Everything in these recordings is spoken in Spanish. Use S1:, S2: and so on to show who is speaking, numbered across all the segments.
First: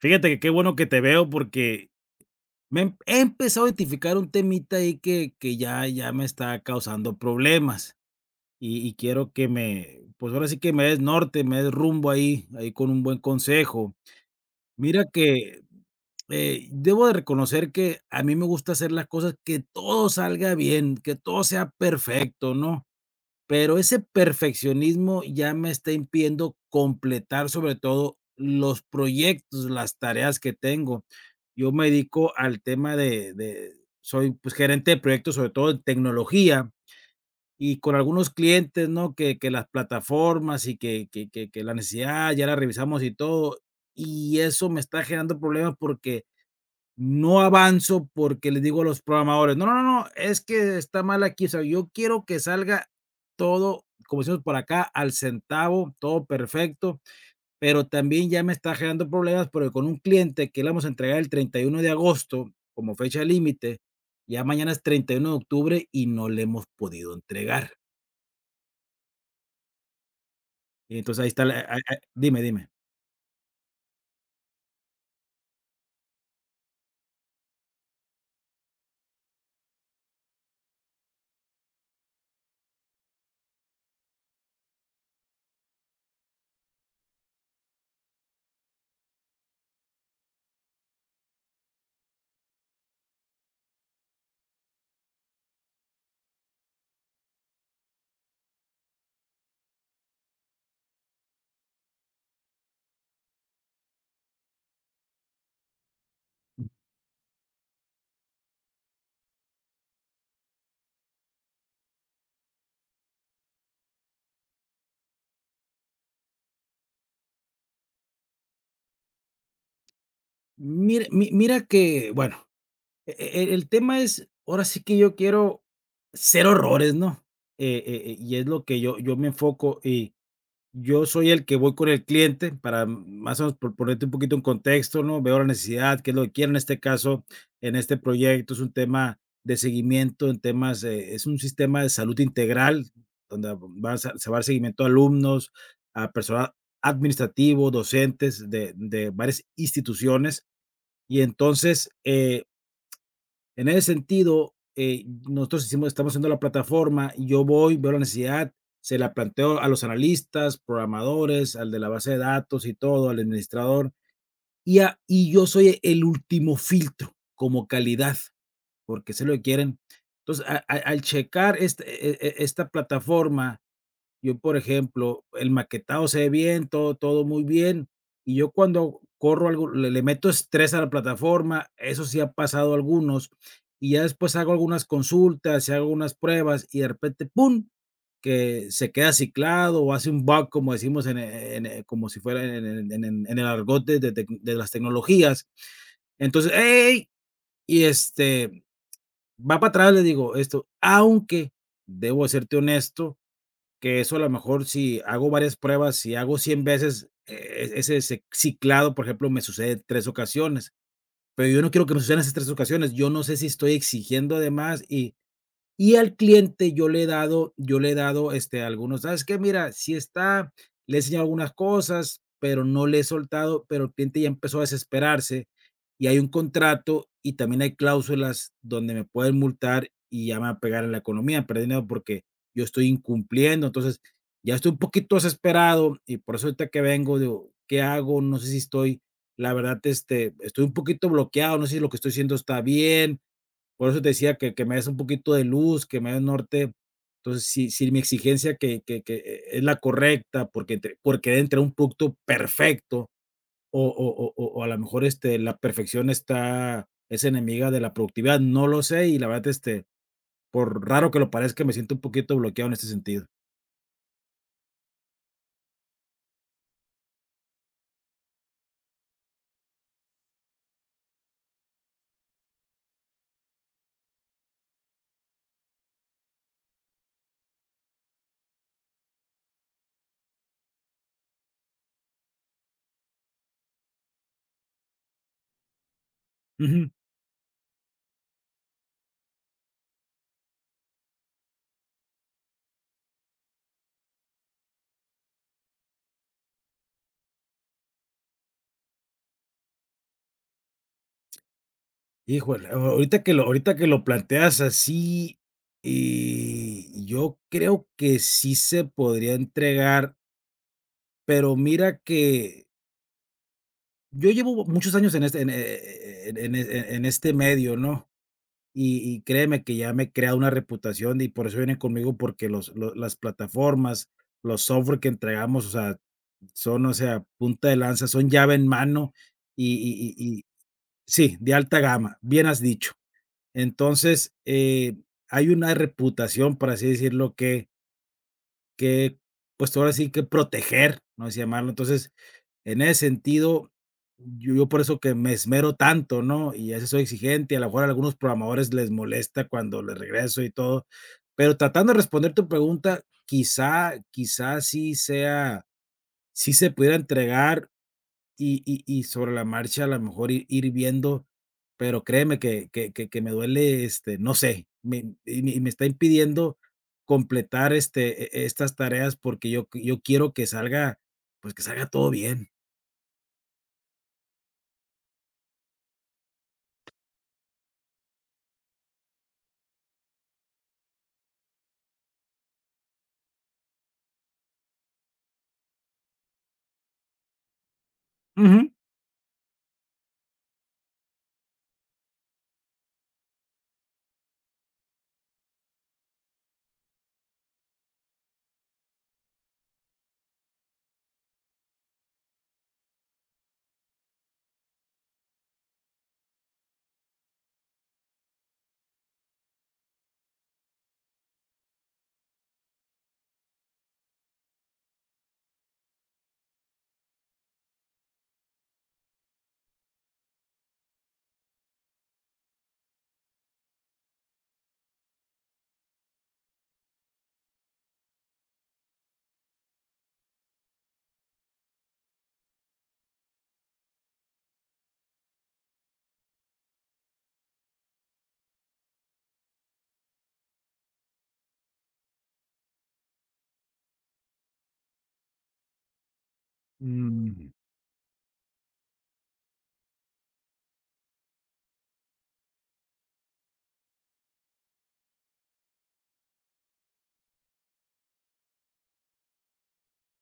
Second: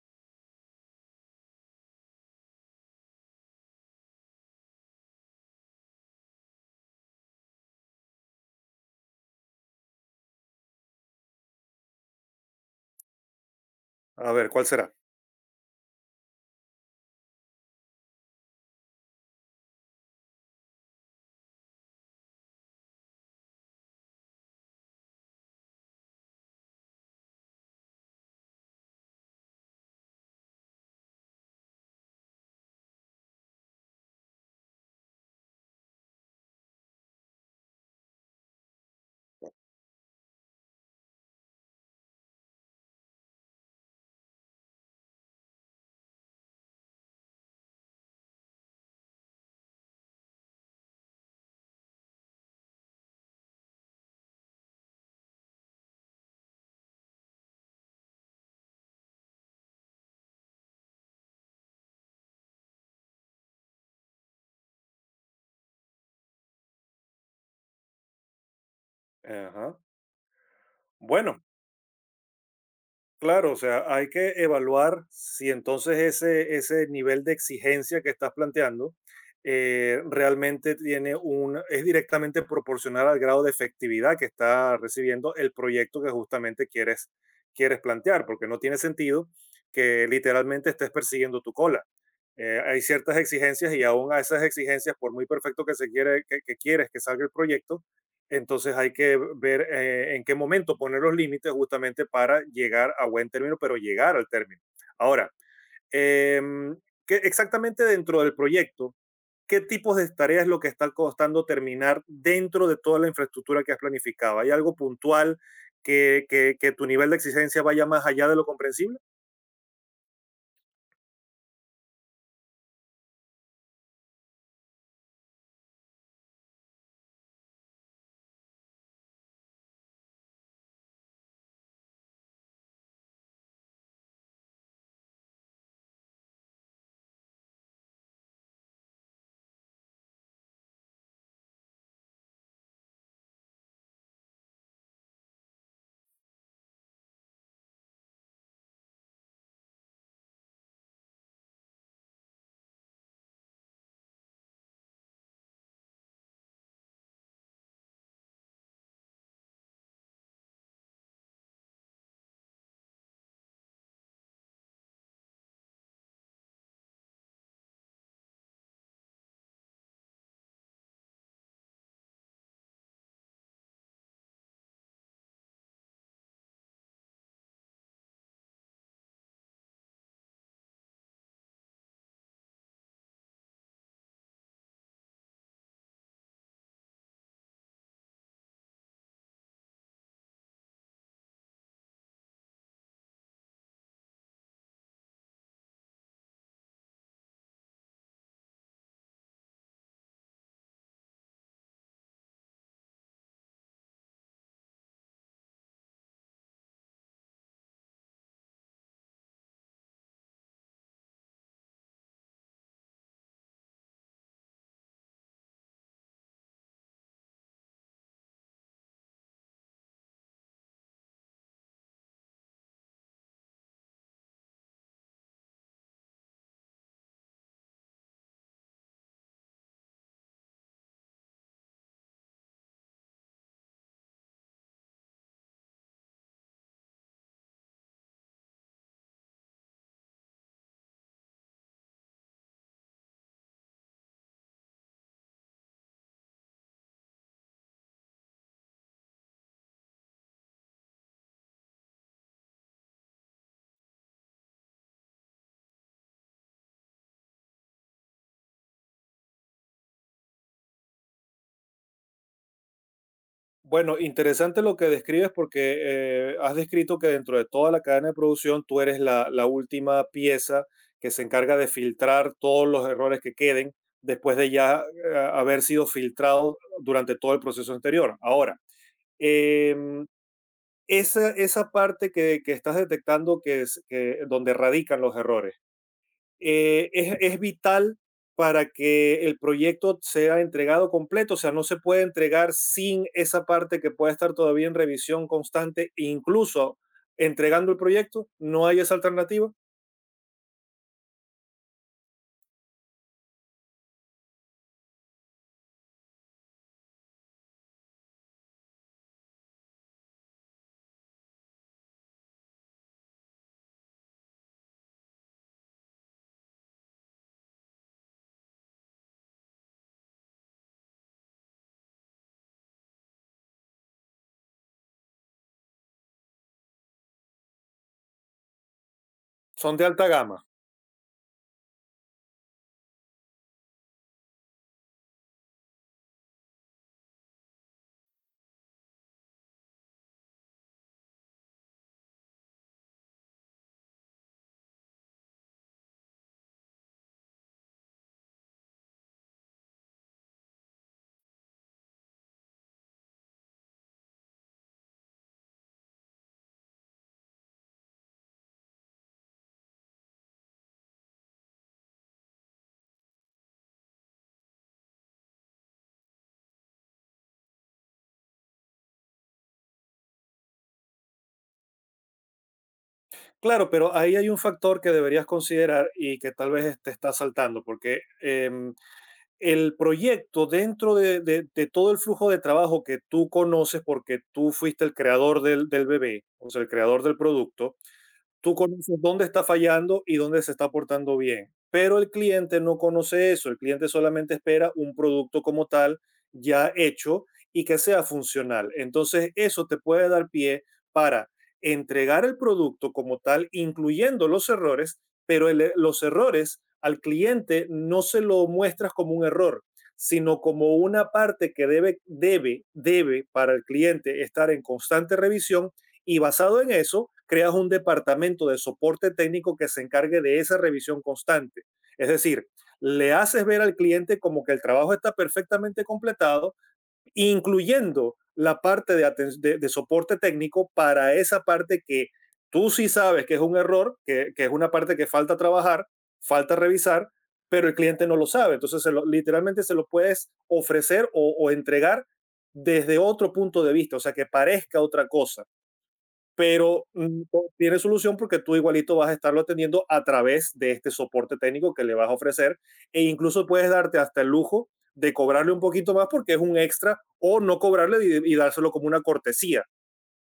S1: Fíjate que qué bueno que te veo porque me he empezado a identificar un temita ahí que ya me está causando problemas y quiero que me, pues ahora sí que me des norte, me des rumbo ahí, ahí con un buen consejo.
S2: A ver, ¿cuál será?
S1: Mira que debo de reconocer que a mí me gusta hacer las cosas que todo salga bien, que todo sea perfecto, ¿no? Pero ese perfeccionismo ya me está impidiendo completar, sobre todo, los proyectos, las tareas que tengo. Yo me dedico al tema de soy, pues, gerente de proyectos, sobre todo en tecnología, y con algunos clientes, ¿no? Que las plataformas y que la necesidad ya la revisamos y todo, y eso me está generando problemas porque no avanzo porque les digo a los programadores: "No, no, no, no, es que está mal aquí". O sea, yo quiero que salga todo, como decimos por acá, al centavo, todo perfecto, pero también ya me está generando problemas, porque con un cliente que le vamos a entregar el 31 de agosto como fecha límite, ya mañana es 31 de octubre y no le hemos podido entregar.
S2: Ajá.
S1: Y entonces ahí
S2: Bueno,
S1: está la dime, dime.
S2: claro, o sea, hay que evaluar si entonces ese nivel de exigencia que estás planteando realmente tiene un, es directamente proporcional al grado de efectividad que está recibiendo el proyecto que justamente quieres, quieres plantear, porque no tiene sentido que literalmente estés persiguiendo tu cola. Hay ciertas exigencias y aún a esas exigencias, por muy perfecto que se quiere, que quieres que salga el proyecto. Entonces hay que ver en qué momento poner los límites justamente para llegar a buen término, pero llegar al término. Ahora, em, ¿qué exactamente dentro del proyecto, qué tipos de tareas es lo que está costando terminar dentro de toda la infraestructura que has planificado? ¿Hay algo puntual que tu nivel de exigencia vaya más allá de lo comprensible?
S1: Mira que, bueno, E el tema es, ahora sí que yo quiero ser horrores, ¿no? Y es lo que yo me enfoco, y yo soy el que voy con el cliente para más o menos por ponerte un poquito en contexto, ¿no? Veo la necesidad, qué es lo que quieren, en este caso, en este proyecto es un tema de seguimiento en temas, es un sistema de salud integral, donde se va a dar seguimiento a alumnos, a personal administrativo, docentes de varias instituciones, y entonces, en ese sentido, nosotros hicimos estamos haciendo la plataforma, y yo voy, veo la necesidad, se la planteo a los analistas, programadores, al de la base de datos y todo, al administrador, y yo soy el último filtro como calidad, porque sé lo que quieren. Entonces, al checar esta plataforma yo, por ejemplo, el maquetado se ve bien, todo muy bien, y yo cuando corro algo, le meto estrés a la plataforma, eso sí ha pasado a algunos, y ya después hago algunas consultas y hago unas pruebas, y de repente, pum, que se queda ciclado o hace un bug, como decimos en e como si fuera en el argot de las tecnologías. Entonces, ey, y, este, va para atrás, le digo esto, aunque debo de serte honesto, que eso a lo mejor si hago varias pruebas, si hago 100 veces, ese ce ciclado, por ejemplo, me sucede 3 ocasiones, pero yo no quiero que me sucedan esas 3 ocasiones. Yo no sé si estoy exigiendo de más y al cliente yo le he dado, este, algunos, ¿sabes qué? Mira, si está, le he enseñado algunas cosas, pero no le he soltado, pero el cliente ya empezó a desesperarse y hay un contrato y también hay cláusulas donde me pueden multar y ya me va a pegar en la economía, perder dinero porque yo estoy incumpliendo. Entonces, ya estoy un poquito desesperado y por eso ahorita que vengo digo, ¿qué hago? No sé si estoy, la verdad, este, estoy un poquito bloqueado, no sé si lo que estoy haciendo está bien, por eso te decía que me des un poquito de luz, que me des norte. Entonces, si mi exigencia que es la correcta, porque entre un punto perfecto, o a lo mejor, este, la perfección está es enemiga de la productividad, no lo sé, y la verdad, este, por raro que lo parezca, me siento un poquito bloqueado en este sentido.
S2: Bueno, interesante lo que describes porque has descrito que dentro de toda la cadena de producción tú eres la, la última pieza que se encarga de filtrar todos los errores que queden después de ya haber sido filtrado durante todo el proceso anterior. Ahora, em, esa, esa parte que estás detectando que es donde radican los errores,
S1: Ujú.
S2: es vital para que el proyecto sea entregado completo. O sea, no se puede entregar sin esa parte que pueda estar todavía en revisión constante, e incluso entregando el proyecto, no hay esa alternativa,
S1: Híjole, a ahorita que lo planteas así, y yo creo que sí se podría entregar, pero mira que yo llevo muchos años en este en e en este medio, ¿no? Y créeme que ya me he creado una reputación y por eso vienen conmigo, porque los lo las plataformas, los software que entregamos, o sea, son, o sea, punta de lanza, son llave en mano y
S2: son de alta
S1: y y
S2: gama.
S1: y sí, de alta gama, bien has dicho. Entonces, hay una reputación, por así decirlo, que, pues, ahora sí que proteger, ¿no? Así llamarlo. Entonces, en ese sentido, yo por eso que me esmero tanto, ¿no? Y a veces soy exigente, a lo mejor a algunos programadores les molesta cuando les regreso y todo. Pero tratando de responder tu pregunta, quizá sí se pudiera entregar y sobre la marcha a lo mejor ir viendo, pero créeme que me duele, este, no sé, me está impidiendo completar, este, estas tareas porque yo quiero que salga, pues, que salga todo bien.
S2: Claro, pero ahí hay un factor que deberías considerar y que tal vez te está saltando, porque el proyecto dentro de todo el flujo de trabajo que tú conoces, porque tú fuiste el creador del, del bebé, o sea, el creador del producto, tú
S1: Ujú.
S2: conoces dónde está fallando y dónde se está portando bien. Pero el cliente no conoce eso, el cliente solamente espera un producto como tal ya hecho y que sea funcional. Entonces, eso te puede dar pie para entregar el producto como tal, incluyendo los errores, pero los errores al cliente no se lo muestras como un error, sino como una parte que debe, debe, debe para el cliente estar en constante revisión y basado en eso, creas un departamento de soporte técnico que se encargue de esa revisión constante. Es decir, le haces ver al cliente como que el trabajo está perfectamente completado, incluyendo la parte de, de soporte técnico para esa parte que tú sí sabes que es un error, que es una parte que falta trabajar, falta revisar, pero el cliente no lo sabe. Entonces, literalmente se lo puedes ofrecer o entregar desde otro punto de vista, o sea, que parezca otra cosa, pero
S1: Mm,
S2: tiene solución porque tú igualito vas a estarlo atendiendo a través de este soporte técnico que le vas a ofrecer, e incluso puedes darte hasta el lujo de cobrarle un poquito más porque es un extra o no cobrarle y dárselo como una cortesía.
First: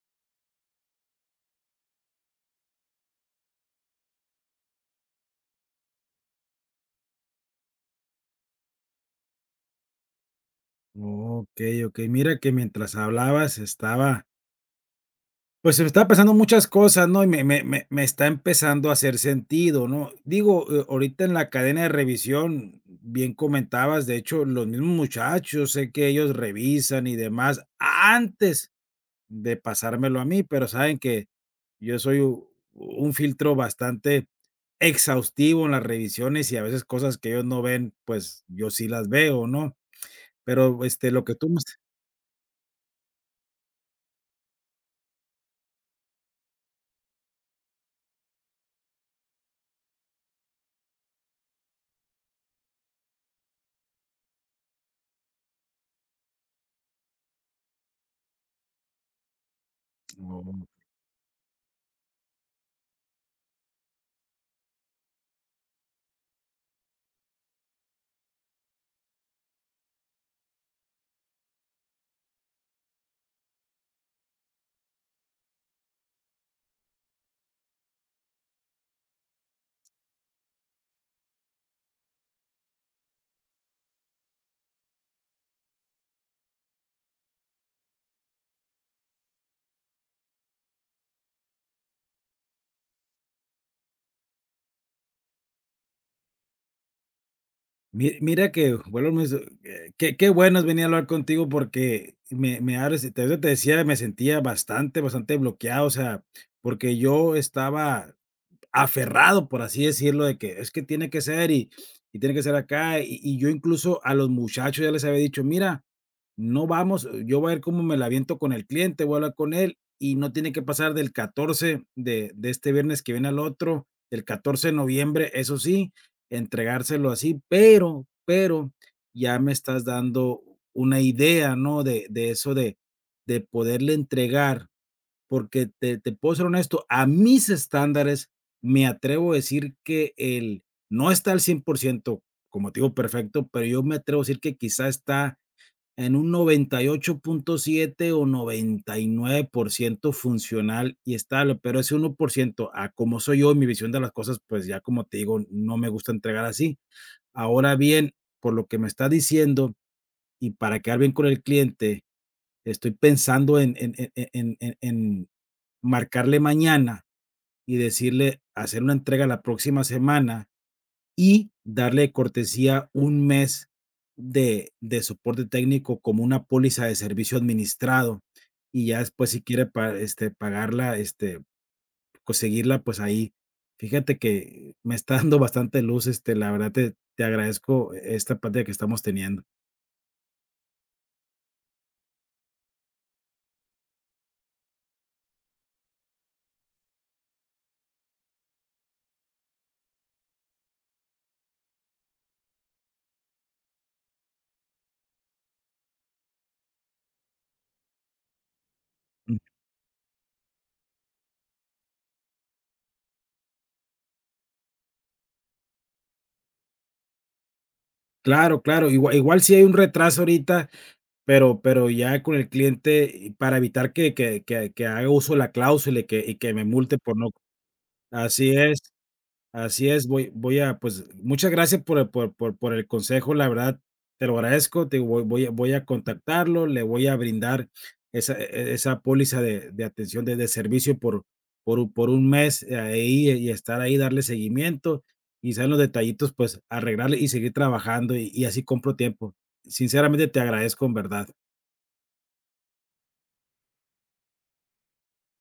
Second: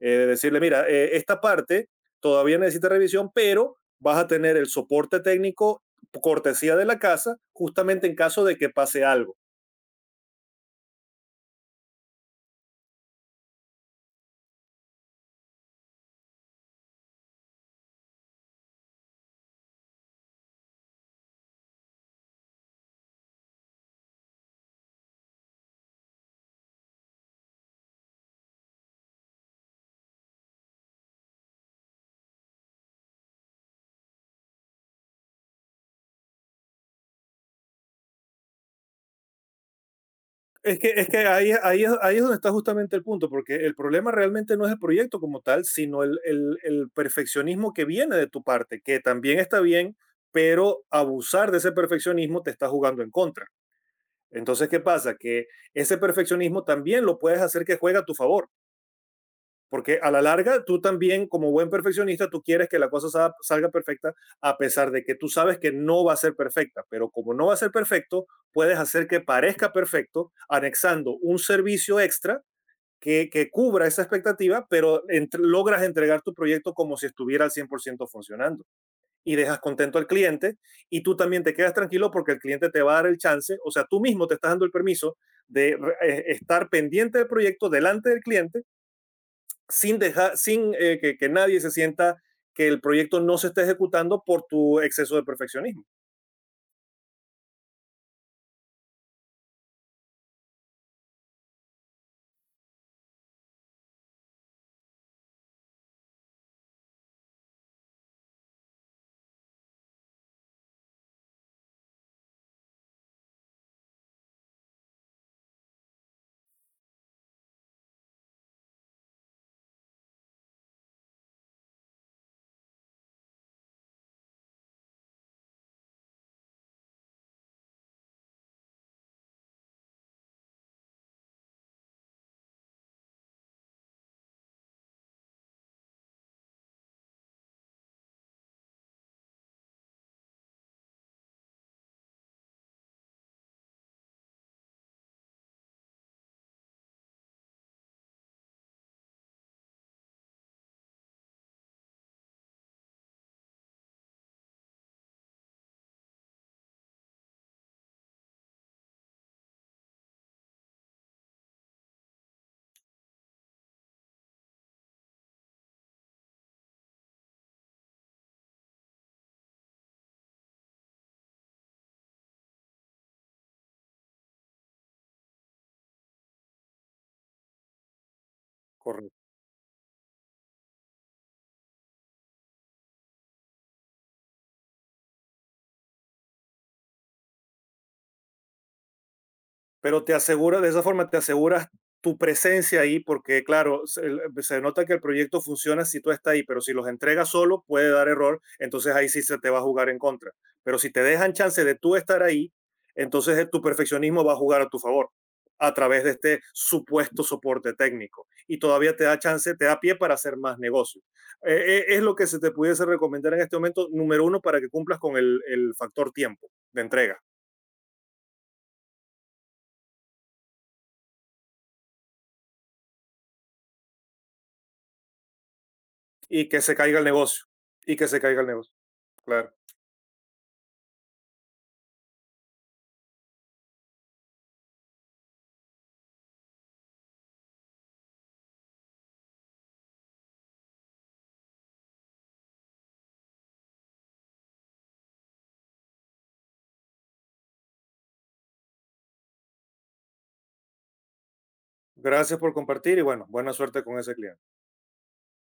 S2: Eh, de decirle, mira, esta parte todavía necesita revisión, pero vas a tener el soporte técnico cortesía de la casa justamente en caso de que pase algo.
S1: ok. Okey. Mira que mientras hablabas estaba, pues, se me estaba pasando muchas cosas, ¿no? Y me está empezando a hacer sentido, ¿no? Digo, ahorita en la cadena de revisión, bien comentabas, de hecho, los mismos muchachos, sé que ellos revisan y demás antes de pasármelo a mí, pero saben que yo soy u un filtro bastante exhaustivo en las revisiones y a veces cosas que ellos no ven, pues, yo sí las veo, ¿no? Pero,
S2: Es
S1: este,
S2: que
S1: lo que tú
S2: ahí,
S1: me
S2: ahí, ahí es donde está justamente el punto, porque el problema realmente no es el proyecto como tal, sino el, el perfeccionismo que viene de tu parte, que también está bien, pero abusar de ese perfeccionismo te está jugando en contra. Entonces, ¿qué pasa? Que ese perfeccionismo también lo puedes hacer que juegue a tu favor. Porque a la
S1: Mm,
S2: larga, tú también, como buen perfeccionista, tú quieres que la cosa salga perfecta, a pesar de que tú sabes que no va a ser perfecta. Pero como no va a ser perfecto, puedes hacer que parezca perfecto, anexando un servicio extra que cubra esa expectativa, pero logras entregar tu proyecto como si estuviera al 100% funcionando. Y dejas contento al cliente y tú también te quedas tranquilo porque el cliente te va a dar el chance, o sea, tú mismo te estás dando el permiso de estar pendiente del proyecto delante del cliente sin, dejar, sin que nadie se sienta que el proyecto no se está ejecutando por tu exceso de perfeccionismo.
S1: mi mira que volvemos, qué qué bueno es venir a hablar contigo porque me abres te decía, me sentía bastante, bastante bloqueado, o sea, porque yo estaba aferrado, por así decirlo, de que es que tiene que ser y tiene que ser acá. Y yo incluso a los muchachos ya les había dicho, mira, no vamos, yo voy a ver cómo me la aviento con el cliente, voy a hablar con él y no tiene que pasar del 14 de este viernes que viene al otro, el 14 de noviembre, eso sí, entregárselo así, pero ya me estás dando una idea, ¿no? De eso de poderle entregar porque te puedo ser honesto, a mis estándares, me atrevo a decir que el no está al 100%, como te digo, perfecto, pero yo me atrevo a decir que quizá está en un 98.7 o 99% funcional y estable, pero ese 1%, a como soy yo y mi visión de las cosas, pues ya como te digo, no me gusta entregar así. Ahora bien, por lo que me está diciendo y para quedar bien con el cliente, estoy pensando en, en marcarle mañana y decirle hacer una entrega la próxima semana y darle de cortesía un mes de soporte técnico como una póliza de servicio administrado y ya
S2: Correcto.
S1: después si quiere este, pagarla, este, conseguirla, pues ahí. Fíjate que me está dando bastante luz, este, la verdad te agradezco esta plática que estamos teniendo.
S2: Pero te asegura, de esa forma te aseguras tu presencia ahí, porque claro, se, pues, se nota que el proyecto funciona si tú estás ahí, pero si los entregas solo puede dar error, entonces ahí sí se te va a jugar en contra. Pero si te dejan chance de tú estar ahí, entonces tu perfeccionismo va a jugar a tu favor a través de este supuesto soporte técnico y todavía te da
S1: Mm,
S2: chance, te da pie para hacer más negocio. Es lo que se te pudiese recomendar en este momento, número uno, para que cumplas con el factor tiempo de entrega.
S1: claro, claro, igual sí hay un retraso ahorita, pero ya con el cliente y para evitar que haga uso de la cláusula y que y
S2: Y
S1: que
S2: que
S1: me
S2: se
S1: multe
S2: caiga el
S1: por no
S2: negocio, y que se caiga el
S1: así
S2: negocio,
S1: es.
S2: claro.
S1: Así es, pues, muchas gracias por el consejo, la verdad, te lo agradezco, te voy a contactarlo, le voy a brindar esa esa póliza de atención de servicio por un mes ahí y estar ahí, darle seguimiento, y en los detallitos, pues, arreglarle y seguir trabajando, y así compro tiempo. Sinceramente, te agradezco, en verdad.
S2: Gracias por compartir y bueno, buena suerte con ese cliente.